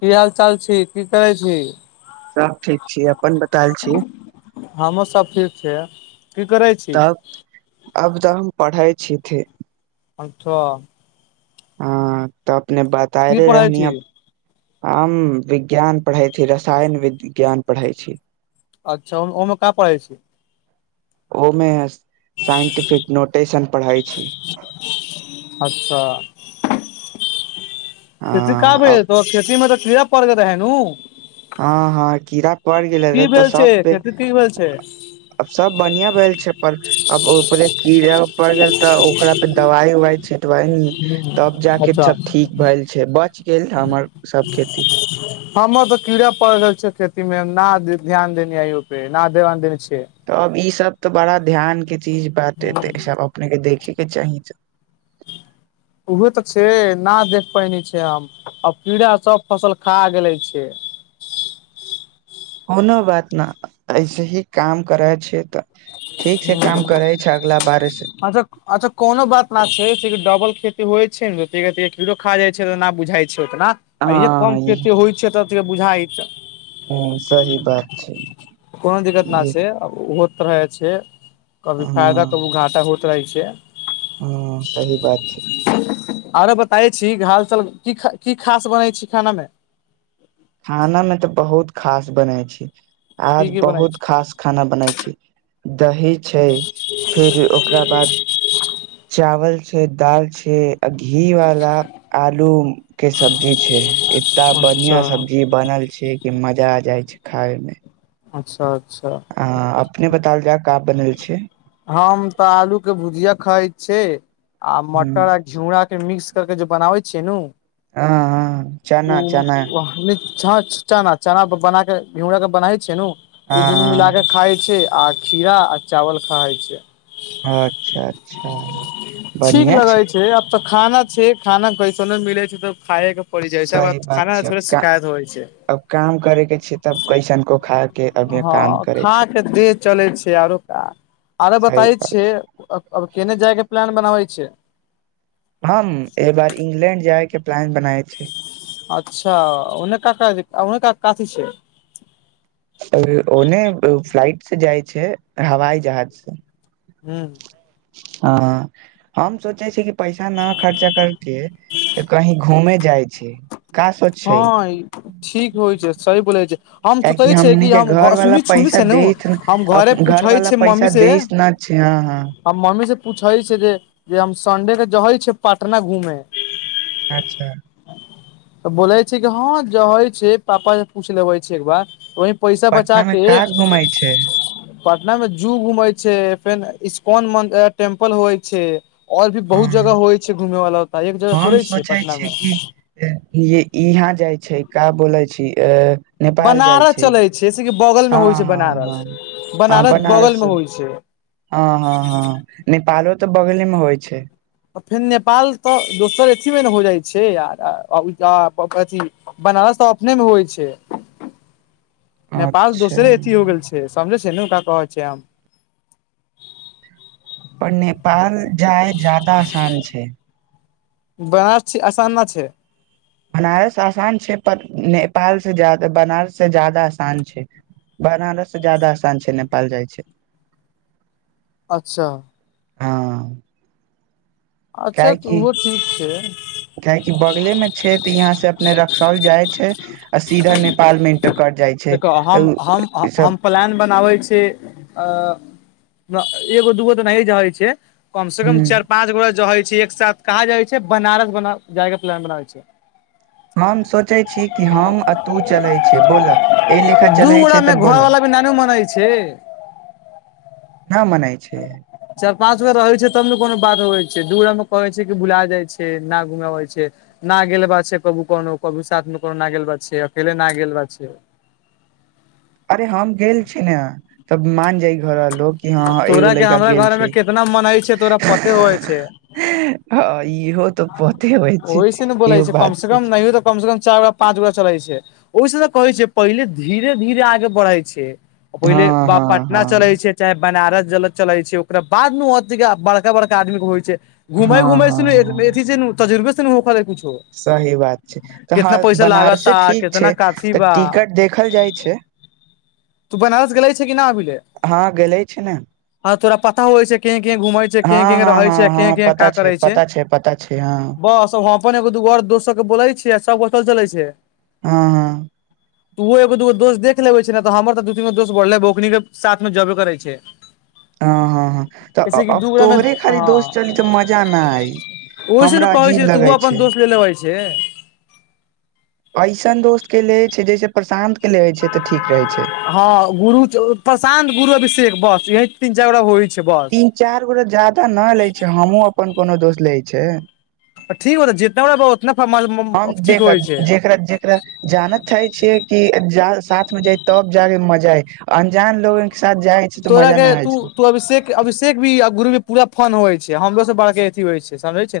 की हाल चाल छि की करै छि सब ठीक छी अपन बतायल छी हमो सब ठीक छियै की करै छि तब अब तऽ हम पढ़ै छी थी [inaudible] हँ तऽ अपने बताय की रहे पढ़ै रहनी छी अब हम विज्ञान पढ़ै छी रसायन विज्ञान पढ़ै अछि अच्छा ओहिमका पढ़ै छी ओ मे सांख्यिकी नोटेशन पढ़ै छी [inaudible] हँ अब खेतीमे तऽ कीड़ा परड़ग रहै नू हँ हँ कीड़ा पड़ि गेलै रहे की तऽ भेल छै सब पे खेती की भेल छै [unintelligible] आब सब बढ़िया भेल छै पर आब उपरे कीड़ा पड़ गेल तऽ ओकरा पे दवाइ उवाई छिटबाइ न तब जाके अच्छा ठीक भेल छै बचि गेल तऽ हमर सब खेती [inaudible] हमर तो कीड़े पड़ रहल छ खेती मे न ध्यान देनी ऐहो पे न ध्यान देने छी तब ई सब तऽ बड़ा ध्यान के चीज बातेते सब अपने के देखे के चाही उहे तऽ छै न देख पैने छै हम अब कीड़ा सब फसल खा गेले छै कोनो बात न ऐसे ही काम करै छियै तऽ ठीक छै काम करे छै अगला बार से अच्छ कोनो बात न छै से डबल खेती होइ छै ने धिरे-धिरे कीड़ो खा जाइ छै त न बुझाइ छै उतना आ इे कम हँ ई कते होइ छै तब त इ बुझाइत ह सही बात छै [unintelligible] कोनो दिक्कत ई नहि छै ओ होत रहे छै कभी हँ फायदा कभी घाटा होइत रहै छै हँ सही बात छै आरे बत [unintelligible] ख की खास बनै छी खाना मे खाना मे तऽ बहुत खास बनै छी की आज की बनै बहुत छै खास खाना बने छी दही छै फिर ओकरा बाद चावल छै दाल छै अ घी वाला आलू के सब्जी छै एकता बढ़िया अच्छा सब्जी बनल छै कि मजा आ जाय छै खाय मे अच्छ अच्छ अपने बताल जाय का बनल छै हम तऽ आलू के भुजिया खाई छे आ ह मटर घीड़ा के मिक्स करके जे बनाबै छियै न हाँ हाँ चना चना ओ हँ चना चना बनाके घीड़ा के बनाै छै न ओ दुनू हाँ मिलाक खाए छिए आ घीड़ा आ चावल खाइ छियै अच्छा अच्छा ठीक बढ़िआ लगे छै आब तऽ खाना छै खाना कैसन नहि मिले छै त खााय के जाइ छै सही आब बात खाना छै अब थोड़े का शिखायत होइ छय अब काम करे के छी तब कैसन को खा के अभ य काम करे हाँ छै के देह चले छै आरो आरो सही बताय बात छै छियै केने जाय के प्लान बनाबै छय हम एहि बार इंग्लैंड जाय के प्लान बनाय छय अच्छा अनेक कऽ अनेक क काति छै ओने फ्लाइट से जाइ छय हवाई जहाज से हूँ हँ हम सोचय छी कि पैसा ना खर्चा करके कहीं घूमे जाइ छय हँ ठीक होइ छै सह बोलइ छय हम सोचै कियाकि छियै हमनी कि के हम घर सु वाला सुनि पैसा छै ने देत हम घरे घर पुछइ वाला छै पैसा मम्मी से देस न हँ हँ हम मम्मी से पूछै छै जे जे हम सडे के जै छ पटना घूमे अच्छा बोलै छ्य कि हँ जे होइ छै पापा से पूछ लेबै छै एक बार वहि पैसा बचा पटना मे के का घूमै छै पटना में जू घूमेै छै फेर इकॉन टेम्पल होइ छै ओर भी बहुत जगह हँ, होइ छै घूमे वालला एक जगह हम थोड़े छ सोचै पटना छियै में कि य यहाँ जाइ छय क बोले छै अ नेपाल जाइ छय जस कि बगल मे होइ छै बनारस बनारस बगल में होइ छय हँ हँ हँ नेपालो तऽ बगले मे होइ छइ तऽ फेर नेपाल तऽ दोसर अथी में ने हो जाइ छै आर अथी बनारस तऽ अपने मे होइ छै नेपाल अच्छा दोसरे अथी हो गेल छै समझे छय न का कहै छै आम पर नेपाल जाइ ज्यदा आसान छै बनस छी आसानना छय [unintelligible] बनारस आसान छै पर नेपाल से ज बनारस से जादा आसान छय बनारस से जदा आसान छय नेपाल जाइ छै अच्छा हं अच्छा तऽ ओहो ठीक छय काहकि बगले में छय तऽ यहाँ से अपने रक्साल जाय छै आ सीधा नेपाल मे इंटर करट जाइ छय देखो हम हम ई सब हम प्लान बनाबै छय अ एगो दूगो तऽ नहि जाइ छै कम से ह कम चारि पाँच गो जै छै एक साथ कहाँ जाइ छय बनारस बना जाय के प्लान बनाबै छय हम सोचय छी कि हम आ तू चलै छै बोलऽ एहि लेखा दू चलै गोरा छै तऽ में बोलऽ घरवाला भी नानू मनै छै न मनाइ छय चारि पाँच गो रहय छै तब ने कोनो बात होै छै दूर मे कहै छै कि भुला जाइ छै न घुमेबै छै ना गल बा छय कबू कोनो कभू साथ मे कोनो न ग बा छै अकेले न ग गेल बा छै अरे हम गेल छी ने तब मान जाइ घर लो हँ एगो तोरा के लड़का हमरा गेल घर मे छय कितना मन हइ छै तोरा पते होइ छै हँ इहो तऽ पते होइ छैय ओहि से ने बोले इहो छै कम बात से कम [unintelligible] नहियो तऽ कम से कम चार गो पाँच गो चलै छैय। ओहिसँ तऽ कहै छैय पहिले धीरे धीरे आगे बढ़ै छैय हँ पहिले बाप हँ पटना हँ चलै छैय। चाहे बनारस जल चलै छैय ओकरा बादमे अ बड़का बड़का आदमीे होइ छैय। घुमय हँ घुमय हँ हँ सुन [unintelligible] तजुर्बे [unintelligible] कुछो सही बात छैय तऽ कितना हँ पैसा बनारसे लागता ठीक कितना छैय काथी तऽ बा टिकट देखल जाइ छैय। तू बनारस गेले छैय कि नहि अभी रे? हँ गेलै छी ने। हँ तोरा पता हव छै [unintelligible] के हँ के हँ रहै हँ छैय कें हँ कें का पता छै करै छैय पता छै पता छै हँ बस [unintelligible] अपन एगो दूोर और दोस्तर के बोले छियै आ सब बतल चलै छैय। हँ हँ [unintelligible] तऽ ओहो एगो दूगो दोस्त देख लेबै छैय ने तऽ हमर तऽ दू तीनो दोस्त बढ़लै ओनीके साथमे जेबे करै छैय। हँ हँ हँ तऽ अ मे तोहरे खाली दोस्त चली तऽ मजा नहि आई। ओहिस ने कहै छियौ तूहो अपन दोस्त ले लेबै छे। ऐसन दोस्त के ले छैय जैसे प्रशान्त के लेै छैय तऽ ठीक रहै छैय। हँ गुरु प्रशान्त गुरु अभीसेेक बस यह तीन चारि गो होही तीन चार गोटा जदा न लै छैय हमहु अपन कोनो दोस्त लै छैय। आ ठीक हो त जितना बा [unintelligible] हम ठीक देख होइ छै जेकरा जेकरा जानत चाहे छियै कि ज साथ में जाइ तब जगे मजा आय अनजान लोग तोराके तू त अभिषेक अभिषेक भी गुरुी पूरा फन होइ छैय हमरो स बड़ अथी होइ छैय समझे छैय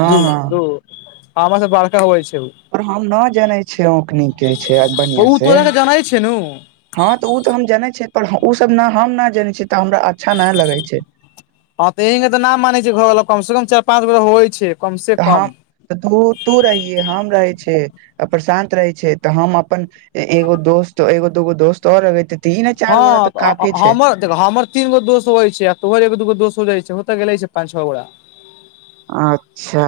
हँ हँ धू धू [unintelligible] बड़का होय छैय। पर हम न जानै छियै औकनी कहै छैय बढ़ीआं उ से। तोरा के जानै छै नु हँ तऽ ओ तऽ हम जानै छियै पर ओ सब ने हम नहि जानै छियै तऽ हमरा अच्छा नहि लगै छैय। ह तऽ इीं के त न मानै छैय घरवला कम से कम चार पाच बेर होइ छैय। तऽ हम तऽ तू रहिये हम रहै छैय। आ प्रशांत रहे छैय तऽ हम अपन एगो दोस्त एगो दूगो दोस्त और अगेे तीन चार गोरा तऽ हँ काफी छैय। हमर देख हमर तीन गो दोस होै छैय आ तोहर दूगो दोस हो जाइ छैय तऽ गेले छैय पाँच छओ गोटा। अच्छा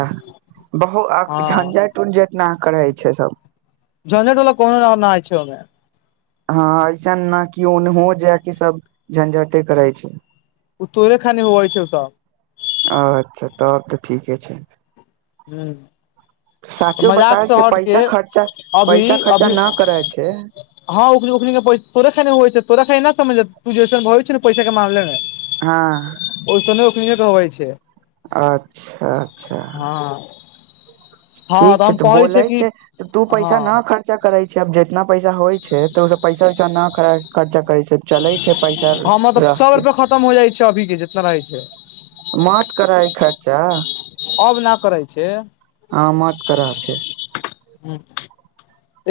बहु हँ झंझटि उंझट ना करै छैय सब। जनेदेन वला कोनो नइ छैमे [unintelligible] हँ ऐसन न कि ओनहो जायके सब झंझटे करै छैय। ओ तोहरे खानी हवइ छैय ओ सब। अच्छा तहन तऽ ठीके छैय। हू साचो बताए छैय पैसा खर्चा अभी पैसा खर्चा अभी ना करै छैय। हँ उ तोे ख छैय तोरा समझ त जसन छ पैसा के मामले में। हँ ओहिस नहि ओखनी कहवइ छैय। अच्छा अच्छा हँ हँ ठीक छैय हम तऽ कहै बोलै छै कि छैय तऽ तू हँ पैसा न खर्च खर्चा करे छैय आब जितना पैसा होइ छैय त ओ पैसा वैसा न खर्चा करै छैय। चलै छै पैसा हमर तऽ सौ रखके रुपया खतम हो जाइ छै अभी के जितना रहै छै मत करय ई खर्चा हम ना करय छी हा मात करा छै ह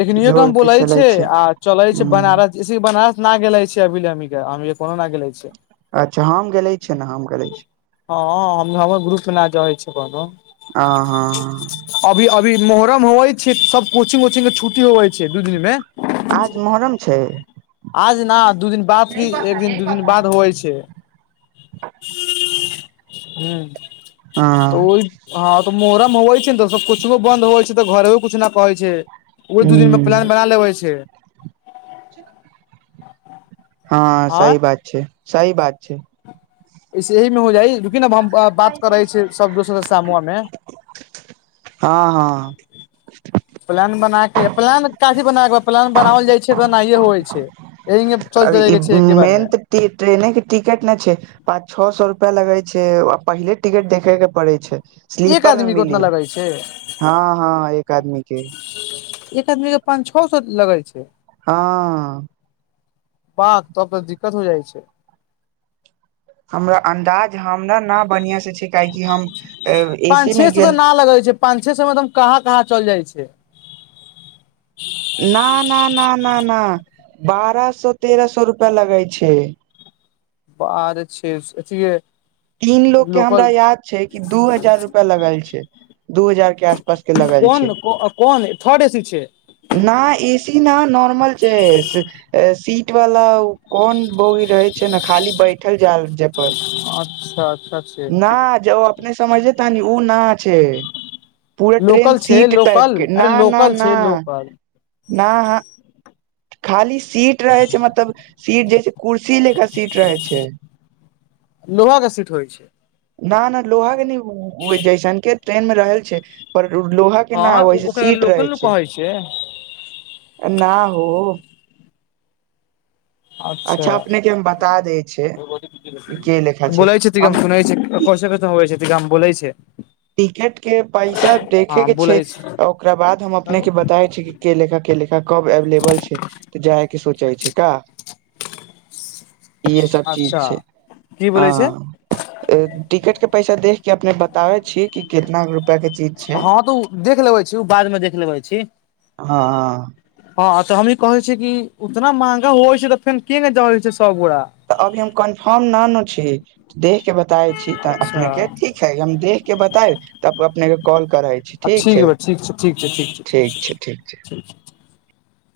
एखनो के हम बोलै छै आ चलै छै ह बनारस जैसे बनारस ना गेले छिय अभीे कोनो न ग गेले छै अच्छा हम गेले छियै ने हम गेले छी हँ हँ हम हमरो ग्रुप ना जै छै बन ह हँ अभी अभी मोहर्रम होवै छै सब कोचिंग वचिंग के छुट्टी होवै छै दू दिन मे आज मोहर्रम छै आज नऽ दू दिन बाद की एक दिन दू दिन बाद होइ छै हू हँ तऽ ओहि हँ तऽ मोहरम होवै छै ने तऽ सब कुछुो बन्द होवै छै तऽ घरो क कुछु न कहै छै ओ दू दिन मे ह प्लान बना लेबे छै हँ सही आँय बात छै सही बात छै से एहिह में हो जाइ रूकी अ हम बात करे छै सब दोस्त सामवा मे हँ हँ प्लान बना के प्लान का जे बना कऽ प्लान बनाओल जाइ छै तऽ ओनायए होइ छै एहि मे चल अब जाय ई के छै एके मेन बारेमे तऽ ट्रेने के टिकेट नहि छै पाँच छओ सए रुपआ लगे छै आ पहिले टिकट देखे के पड़े छै एक स्लीपर मे आदमी के मिली उतना लगै छै हँ हँ एक आदमी के एक आदमी के पांच छओ सौ लगै छै हँ पाक तब तऽ दिक्कत हो जाइ छै हमरा अन्दाज हमरा न बढ़िआ से छै काहेकि हम एसी मे गेल लग होइ छै पाछे से मतलब कहाँ कहाँ चलि जाइ छै [inaudible] ना ना ना ना ना बारह सौ तेरह सौ रुपया लगे छै बारह छे [unintelligible] तीन लोग के हमरा याद छै कि दू हजार रुपआ लगल छै दू हजार के आस पास के लगल छै कोन थर्ड ए सी छै न एसी न नॉर्मल छै सीट वाला कोन बगी रहे छै ने खाली बैठल जाय जाय पर अच्छा अच्छा छै न जे ओ अपने समझलेता ने ओ ना छै पूरा ट्रेन लोकल छै सीट टाइप लोकल के अरे ना ना लोकल ना छै लोकल न ह खाली सीट रहे छै मतलब सीट जे छै कुर्सी लेखा सीट रहै छै लोहा के सीट होइ छै ना ना लोहा के नहि होय जाइसन ट्रेन मे रहल छै पर लोहा के न हँ होस ओकरा सीट रहै लोकल नु छै कहै न हो अच्छा अपने के हम बता दै छै के लेखा बोलै छै सु हम छी कैसे कैसे होे छै जगमे बोलै छै टिकट के पैसा हँ देखे के छै बोलै ओकरा बाद हम अपने के बताय छी की के लेखा के लेखा कब एवेलेबल छै तऽ जाय के सोचे छै का इहे सब चीज अच्छा छय की बोलै छै हँ टिकट के पैसा देख के अपने बताबे छीयय कि कितना रुपआ के चीज छै हँं तऽ ओ देख लेबे छी ओ बाद मे देख लेबे छी हं हँ तऽ हमही कहे छियै कि उतना महंगा होइ छय तऽ फेन के जल छै सब गोड़ तऽ अभी हम कन्फर्म न नू छी देखह के बताे छी तऽ अच्छा अपने के ठीक हम देख के बताए तब अपनेके कॉल कराइ ठीक छय ठीक छै ठीक छय छै